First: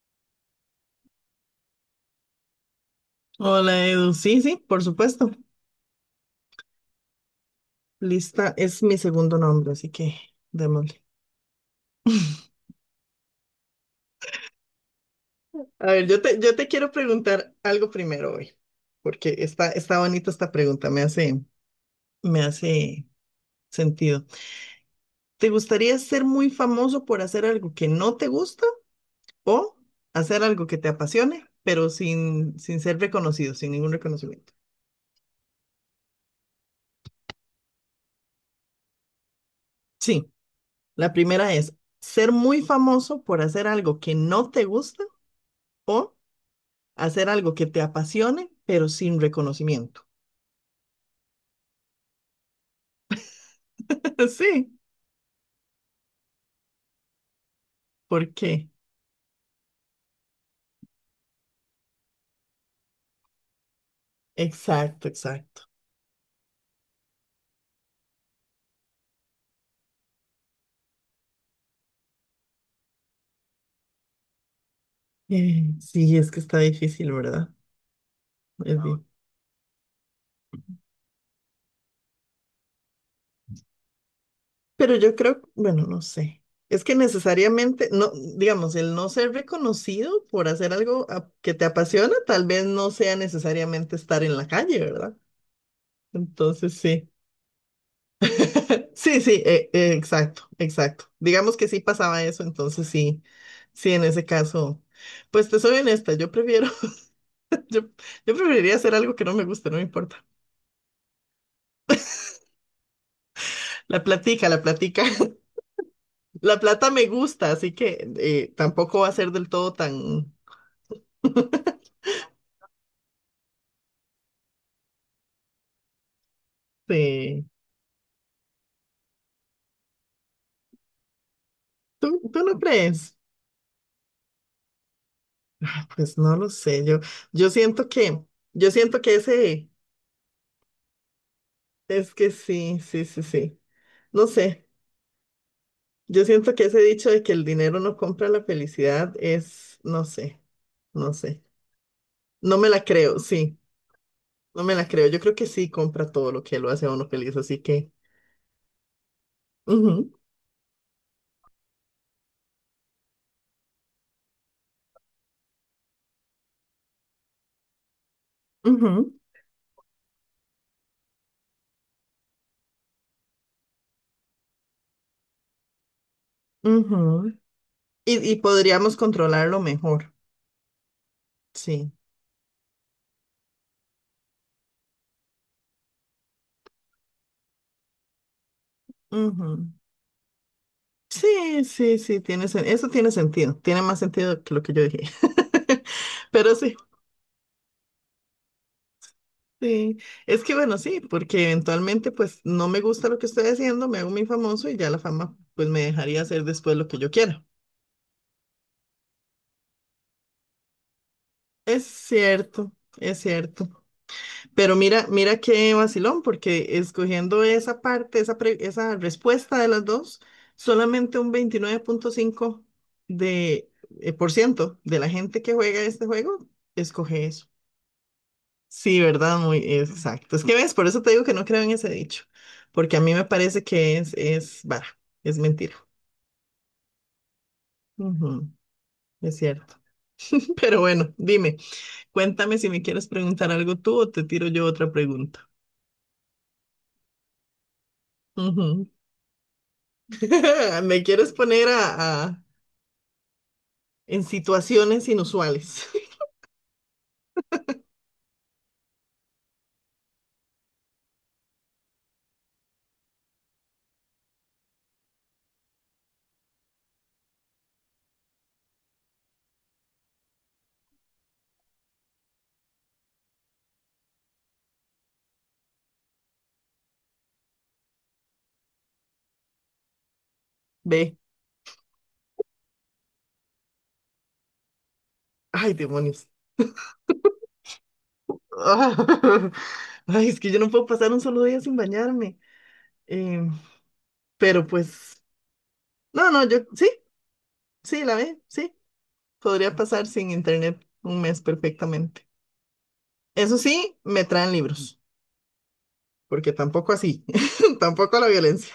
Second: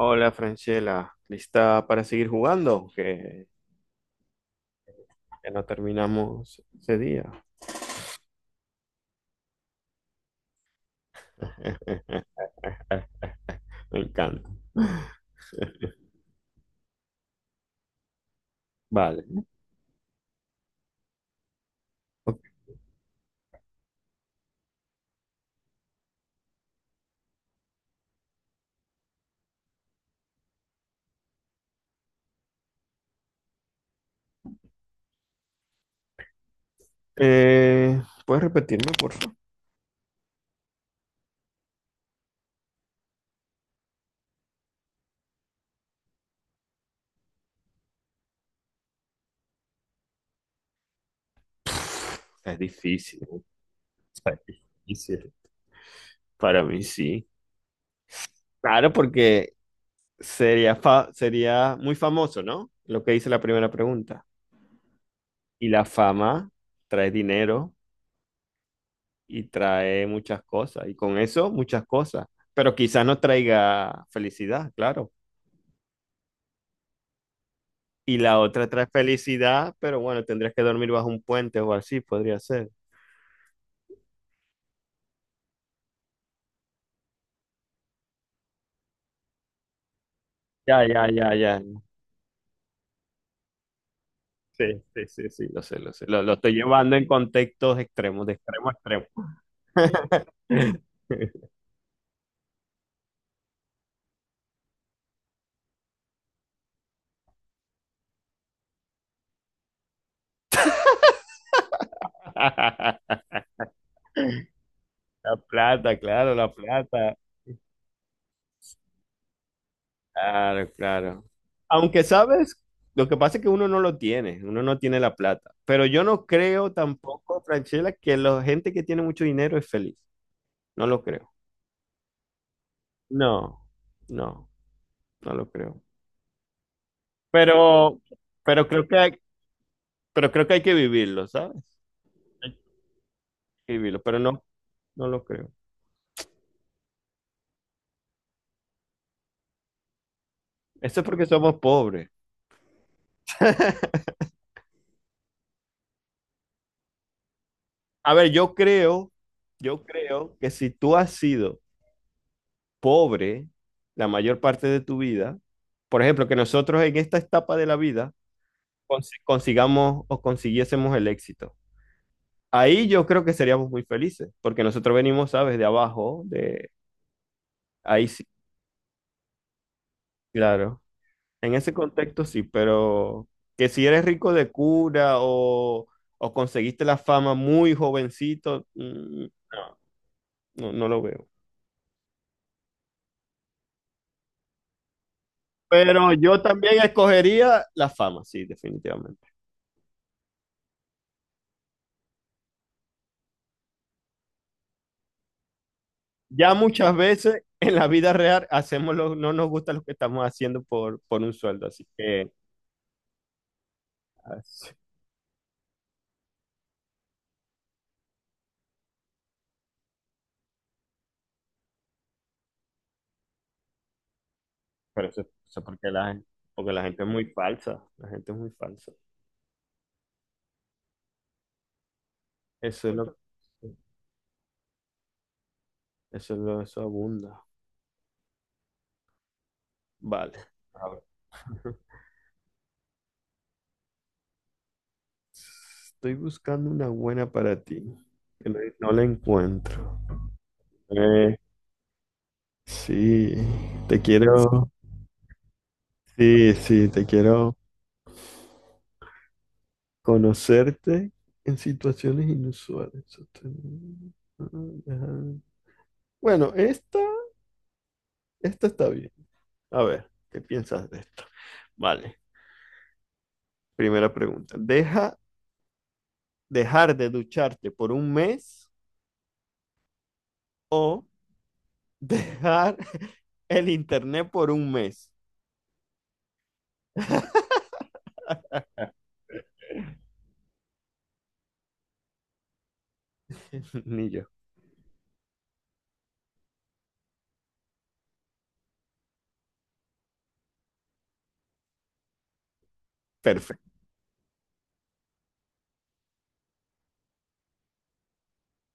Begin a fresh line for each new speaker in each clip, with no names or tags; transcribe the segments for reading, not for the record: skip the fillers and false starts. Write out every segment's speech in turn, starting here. Hola, Franchela, ¿lista para seguir jugando? Que
Hola Edu, sí, sí, por supuesto.
ya no terminamos ese día.
Lista es mi segundo nombre, así que démosle.
Me encanta.
A ver, yo te quiero preguntar algo primero hoy,
Vale.
porque está bonita esta pregunta,
Ok.
me hace sentido. ¿Te gustaría ser muy famoso por hacer algo que no te gusta o hacer algo que te apasione, pero sin ser reconocido, sin ningún reconocimiento?
¿Puedes repetirme, por favor?
Sí, la primera es ser muy famoso por hacer algo que no te gusta, o hacer algo que te apasione, pero sin reconocimiento.
Es
Sí,
difícil. Para mí sí.
¿por qué?
Claro, porque sería muy famoso, ¿no? Lo que hice la primera pregunta.
Exacto, exacto.
Y la fama trae dinero y trae muchas cosas. Y con eso, muchas cosas. Pero quizás no traiga felicidad, claro.
Sí, es que está difícil, ¿verdad?
Y la otra
Es
trae
di-
felicidad, pero bueno, tendrías que dormir bajo un puente o así, podría ser.
Pero yo creo, bueno, no sé. Es que necesariamente, no, digamos, el no ser reconocido por hacer
Ya, ya, ya, ya.
que te apasiona, tal vez no sea necesariamente estar en la calle,
Sí, sí,
¿verdad?
sí, sí, lo sé, lo sé. Lo estoy
Entonces,
llevando en
sí.
contextos extremos, de extremo a extremo.
Sí, sí, exacto, exacto. Digamos que sí pasaba eso, entonces sí, sí, en ese caso, pues te soy honesta, Yo, yo preferiría hacer algo que no me guste, no me importa. La platica, la platica.
La
La plata me
plata.
gusta, así que tampoco va a ser del todo tan...
Claro, claro. Aunque sabes, lo que pasa es que uno no lo tiene, uno no tiene la plata. Pero yo no creo tampoco,
eh,
Franchella, que la gente que tiene mucho dinero es feliz. No lo creo.
¿Tú, tú no crees?
No, no, no lo creo.
Pues no lo sé, yo siento
Pero,
que,
pero
yo
creo que
siento
hay,
que ese,
pero creo que hay que vivirlo, ¿sabes?
es que
Hay
sí, sí, sí, sí.
que vivirlo, pero
No
no,
sé,
no lo creo.
yo siento que ese dicho de que el dinero no compra la felicidad es, no sé,
Eso es
no
porque
sé.
somos pobres.
No me la creo, sí, no me la creo. Yo creo que sí compra todo lo que lo hace a uno feliz, así que...
A ver, yo
ujú,
creo que si tú has sido pobre la mayor parte de tu vida, por ejemplo, que nosotros en esta etapa de la vida
ujú.
consigamos o consiguiésemos el éxito. Ahí yo creo que seríamos muy felices, porque nosotros venimos, ¿sabes? De abajo, de
Ujú.
ahí sí,
Y podríamos controlarlo mejor.
claro. En ese
Sí.
contexto sí, pero que si eres rico de cura o conseguiste la fama muy jovencito,
Ujú.
no, no, no lo veo.
Sí, sí, sí, eso tiene sentido. Tiene más sentido que lo que yo dije.
Pero yo
Pero sí,
también escogería la fama, sí, definitivamente.
sí. Es que bueno, sí, porque eventualmente pues no me gusta lo que estoy haciendo, me hago muy famoso y ya la fama pues me dejaría hacer
Ya
después lo
muchas
que yo
veces
quiera.
en la vida real hacemos lo, no nos gusta lo que estamos haciendo por un sueldo,
Es
así que
cierto, es cierto.
as-
Pero mira, mira qué vacilón, porque escogiendo esa parte, esa respuesta de las dos, solamente un veintinueve punto cinco de, por ciento de
pero
la
eso,
gente que
eso
juega este juego
porque la gente es
escoge
muy
eso.
falsa, la gente es muy falsa.
Sí, ¿verdad? Muy exacto. Es que ves, por eso te digo que no creo en ese dicho,
Eso es
porque a mí
lo,
me parece que es vara, es mentira.
eso es lo, eso abunda.
Ujú, es cierto.
Vale.
Pero
A ver.
bueno, dime, cuéntame si me quieres preguntar algo tú o te tiro yo otra pregunta.
Estoy buscando una buena para ti, que no,
Ujú.
no la encuentro.
¿Me quieres
Eh,
poner a,
sí, te
en
quiero,
situaciones inusuales.
sí, sí, te quiero conocerte en situaciones inusuales. Bueno, esta está bien. A ver, ¿qué piensas de esto? Vale, primera pregunta. ¿ dejar de ducharte por un mes o
Ve,
dejar el internet por un mes?
ay, demonios. Ay, es que yo no puedo pasar un solo día sin bañarme. Em,
Ni yo.
pero pues, no, no, yo sí, sí. Podría pasar sin internet un mes perfectamente. Eso
Perfecto.
sí, me traen libros, porque tampoco así, tampoco la violencia.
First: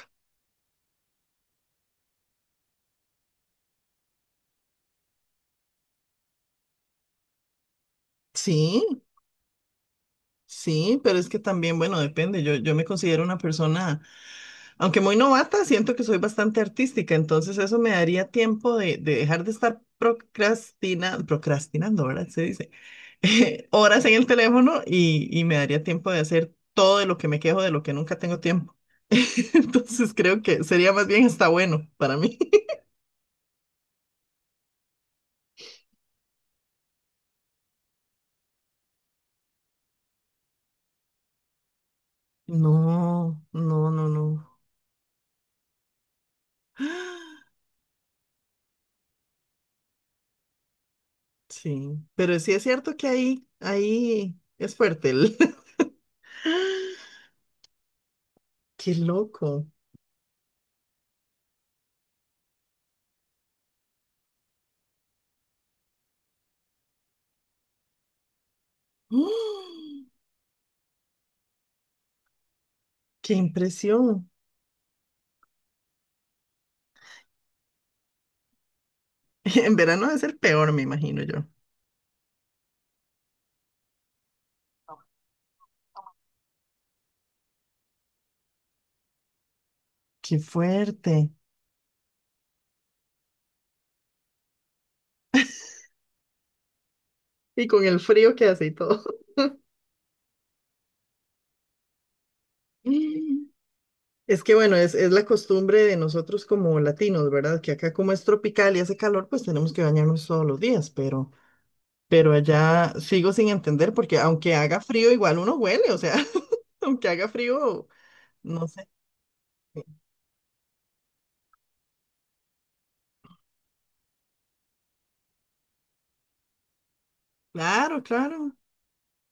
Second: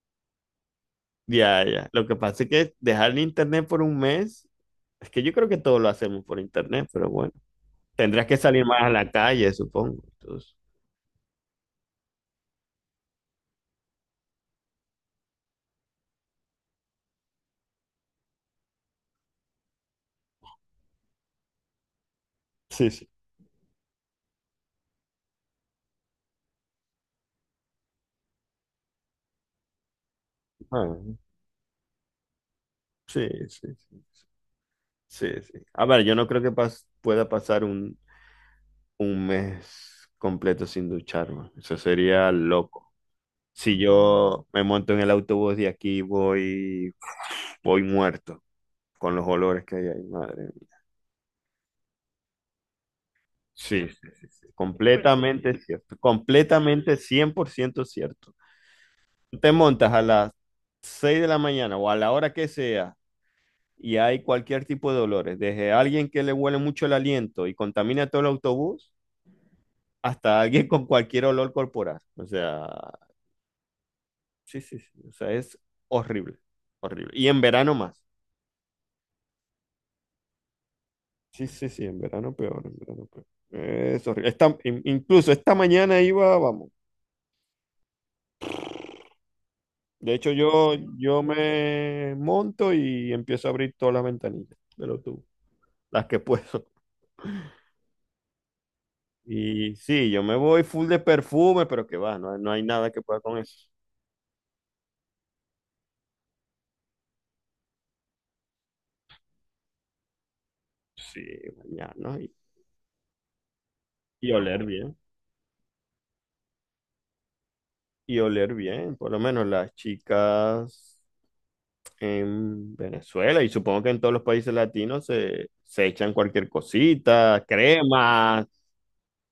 Ya, ya. Lo que pasa es que dejar el internet por un mes, es que yo creo que todos lo hacemos por internet, pero bueno, tendrás que salir
Sí.
más a la calle, supongo. Entonces,
Sí, pero es que también, bueno, depende. Yo me considero una persona, aunque muy novata, siento que soy bastante artística, entonces eso me daría tiempo de dejar de estar procrastinando, ¿verdad? Se dice,
sí, sí.
horas en el teléfono y me daría tiempo de hacer todo de lo que me quejo, de lo que nunca tengo tiempo. Entonces creo que sería
Ah,
más bien hasta bueno para mí.
sí, sí, sí, sí, sí. A ver, yo no creo que pueda pasar un mes completo sin ducharme. Eso sería loco.
No,
Si
no, no,
yo
no.
me monto en el autobús de aquí, voy, voy muerto con los olores que hay ahí, madre.
Sí, pero sí es cierto que ahí,
Sí, sí, sí,
ahí
sí.
es fuerte el...
Completamente cierto, completamente 100% cierto.
Qué
Te
loco.
montas a las 6 de la mañana o a la hora que sea y hay cualquier tipo de dolores, desde alguien que le huele mucho el aliento y contamina todo el autobús
¡Oh!
hasta alguien con cualquier olor corporal. O sea,
Qué impresión.
sí, sí, sí, o sea, es horrible, horrible. Y en verano más.
En verano debe ser peor, me imagino yo.
Sí, sí, sí, en verano peor, en verano peor. Es horrible. Incluso esta mañana iba, vamos. De hecho,
Qué fuerte.
yo me monto y empiezo a abrir todas las ventanillas de los tubos, las que puedo.
Y con el frío que hace y todo.
Y sí, yo me voy full de perfume, pero que va, no, hay no hay nada que pueda con
Mm.
eso.
Es que bueno, es la costumbre de nosotros como latinos, ¿verdad? Que acá como es tropical y hace calor, pues tenemos que bañarnos todos los días,
Sí, mañana
pero allá sigo sin entender porque
y
aunque
oler
haga
bien.
frío, igual uno huele, o sea, aunque haga frío,
Y oler
no sé.
bien, por lo menos las chicas en Venezuela y supongo que en todos los países latinos se echan cualquier cosita,
Claro,
crema,
claro.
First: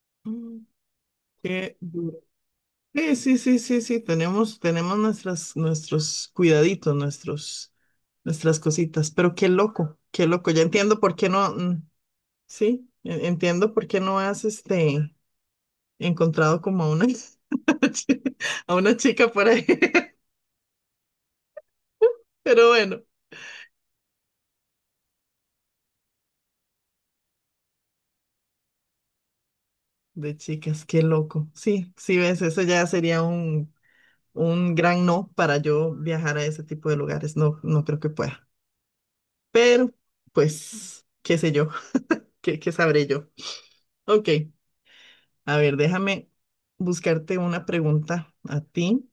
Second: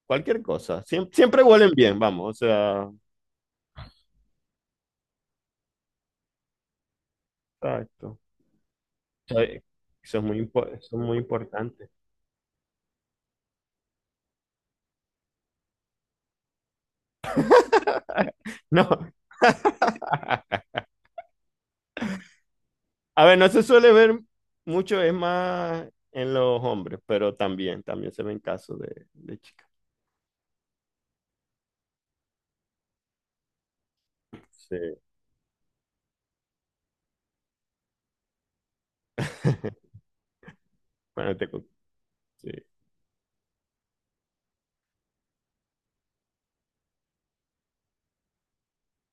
cualquier
Mm,
cosa. Siempre huelen
qué
bien,
duro.
vamos, o sea,
Sí, sí, sí, sí, sí, tenemos, tenemos nuestras, nuestros cuidaditos, nuestros,
exacto.
nuestras cositas, pero
Eso es
qué loco, ya
eso
entiendo
es
por
muy
qué no,
importante.
sí, entiendo por qué no has, encontrado como a una, a una
No.
chica por ahí, pero bueno,
A ver, no se suele ver mucho, es más en los hombres, pero también, también se ven casos de chicas.
de chicas, qué loco, sí, sí, ves, eso ya sería un
Sí.
gran no para yo viajar a ese tipo de lugares, no, no creo que pueda, pero, pues,
Bueno,
qué sé yo,
sí,
qué, qué sabré yo, ok. A ver, déjame buscarte una pregunta a ti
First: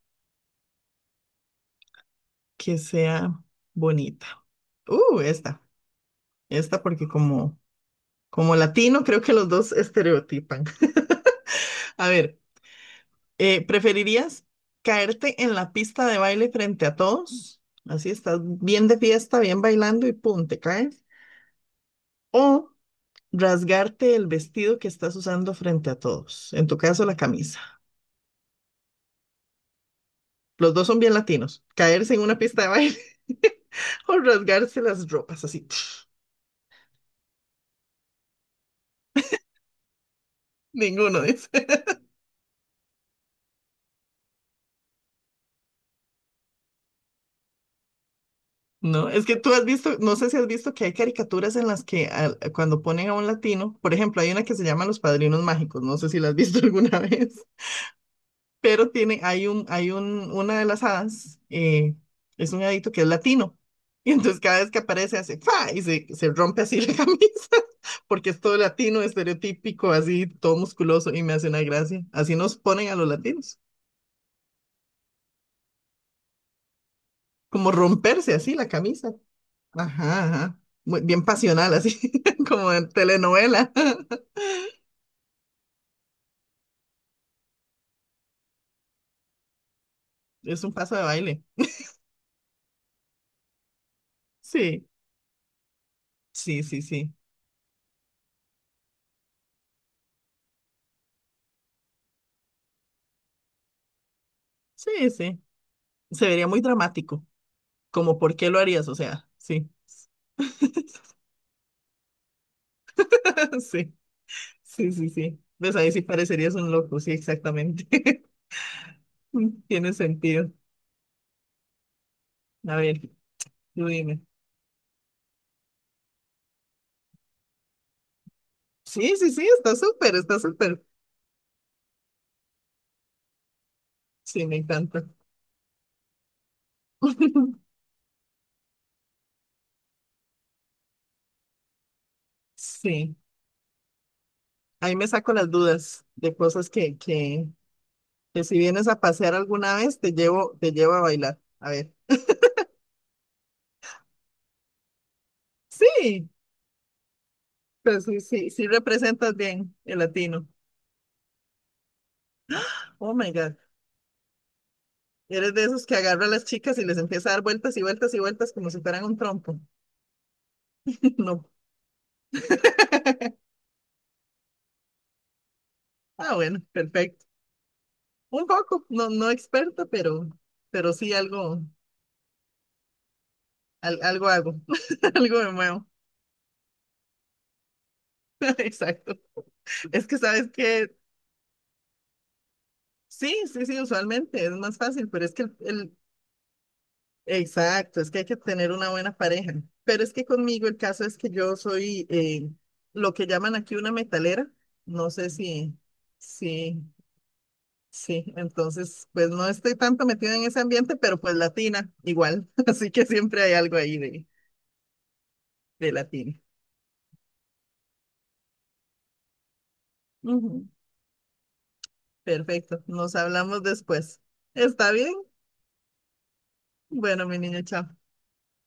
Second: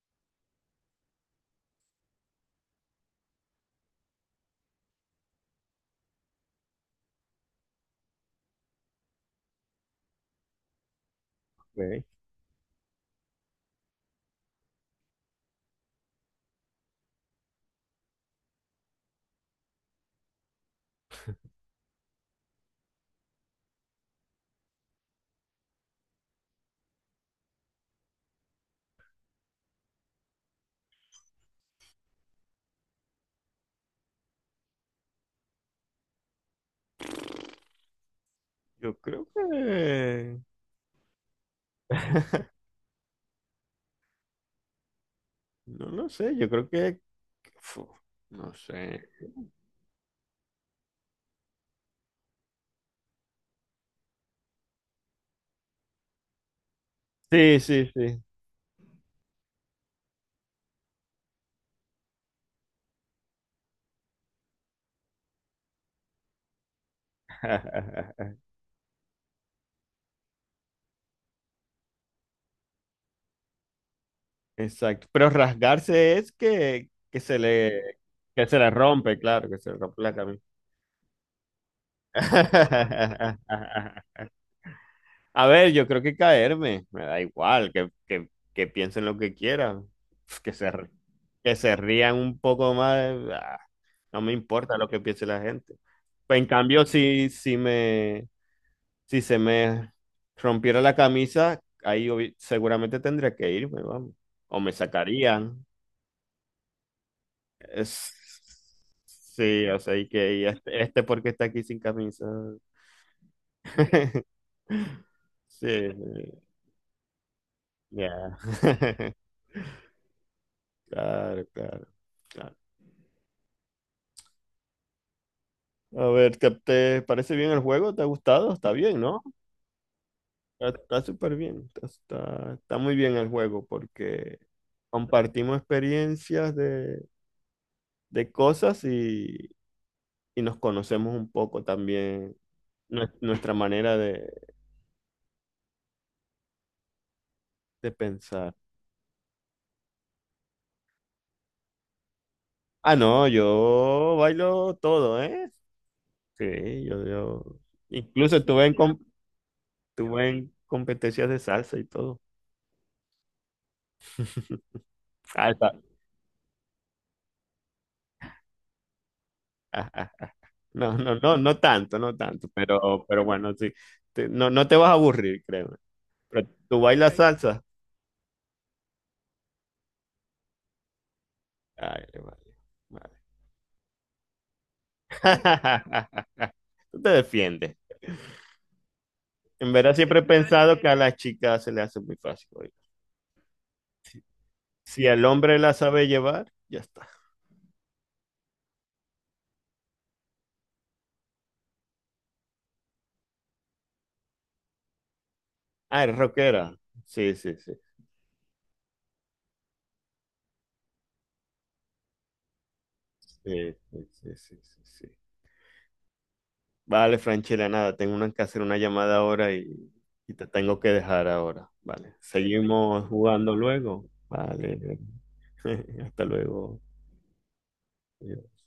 que sea bonita. Esta, esta porque como, como latino creo que los dos estereotipan.
ok.
A ver, ¿preferirías caerte en la pista de baile frente a todos? Así estás bien de fiesta, bien bailando y pum, te caes. ¿O rasgarte el vestido que estás usando frente a todos? En tu caso, la camisa. Los dos son bien latinos. Caerse en una pista de baile o rasgarse las ropas así. Pf,
Yo creo que,
ninguno dice.
no lo sé, yo creo que, fu, no sé.
No, es que tú has visto, no sé si has visto que hay caricaturas en las que cuando ponen a un latino, por ejemplo, hay una que se llama Los Padrinos Mágicos, no sé si la has visto alguna vez.
Sí, sí, sí.
Pero tiene, una de las hadas, es un hadito que es latino. Y entonces cada vez que aparece hace ¡fa! Y se rompe así la camisa, porque es todo latino, estereotípico, así, todo musculoso, y me hace una gracia. Así nos ponen a los latinos,
Exacto. Pero rasgarse es que,
como romperse
que
así
se
la
le
camisa.
rompe, claro, que se le rompe la
Ajá,
camisa.
ajá. Muy, bien pasional, así, como en telenovela.
A ver, yo creo que caerme, me da igual, que piensen lo que quieran, pf,
Es un paso de baile.
que se rían un poco más, ah, no me importa
Sí,
lo que piense la gente. Pues en
sí, sí,
cambio,
sí.
si se me rompiera la camisa, seguramente tendría que irme, vamos, o me
Sí, sí.
sacarían.
Se vería muy dramático.
Es-
Como, ¿por qué lo harías? O sea,
sí,
sí.
o sea, y este, este porque está aquí sin camisa.
Sí, sí, sí, sí.
Sí.
Pues ahí sí parecerías un loco, sí, exactamente.
Ya.
Tiene sentido.
Claro, claro, claro.
A ver, tú dime.
A ver, ¿te, te parece bien el juego? ¿Te ha gustado? Está bien,
Sí,
¿no?
sí, sí, está súper, está
Está
súper.
está súper bien. Está muy bien el juego porque
Sí, me encanta.
compartimos experiencias de cosas y nos conocemos un poco también
Sí,
nuestra manera
ahí me saco las dudas de cosas
de
que
pensar.
si vienes a pasear alguna vez, te llevo a bailar. A ver.
Ah, no, yo bailo todo, ¿eh?
Sí,
Sí, yo.
pues sí,
Incluso
sí,
tuve
sí
en, com-
representas bien el
tuve
latino.
en competencias de salsa y todo.
Oh my God.
Ah,
Eres de esos que agarra a las chicas y les empieza a dar vueltas y vueltas y vueltas como si fueran un trompo.
No, no, no,
No.
no tanto, no tanto, pero bueno, sí. No, no te vas a aburrir, créeme.
Ah,
Pero
bueno,
tú bailas Ok.
perfecto.
salsa.
Un poco, no, no experta, pero sí algo,
Ay, vale, vale.
algo hago, algo me muevo.
Tú te defiendes.
Exacto.
En verdad
Es que
siempre he
sabes
pensado que
que
a las chicas se le hace muy fácil. Oye.
sí, sí, sí, usualmente es más
Si
fácil,
el
pero es que
hombre la sabe llevar, ya está.
exacto, es que hay que tener una buena pareja. Pero es que conmigo el caso es que yo soy lo que llaman aquí una metalera. No sé si,
Ah, es rockera.
sí.
Sí, sí, sí.
Sí, entonces, pues no estoy tanto metida en ese ambiente, pero pues latina, igual. Así que siempre hay
Sí,
algo ahí
sí, sí, sí, sí, sí.
de latina.
Vale, Franchela, nada, que hacer una llamada ahora y te
Ujú.
tengo que dejar ahora. Vale,
Perfecto,
seguimos
nos
jugando
hablamos
luego.
después. ¿Está
Vale,
bien?
hasta luego.
Bueno, mi niño, chao.
Adiós.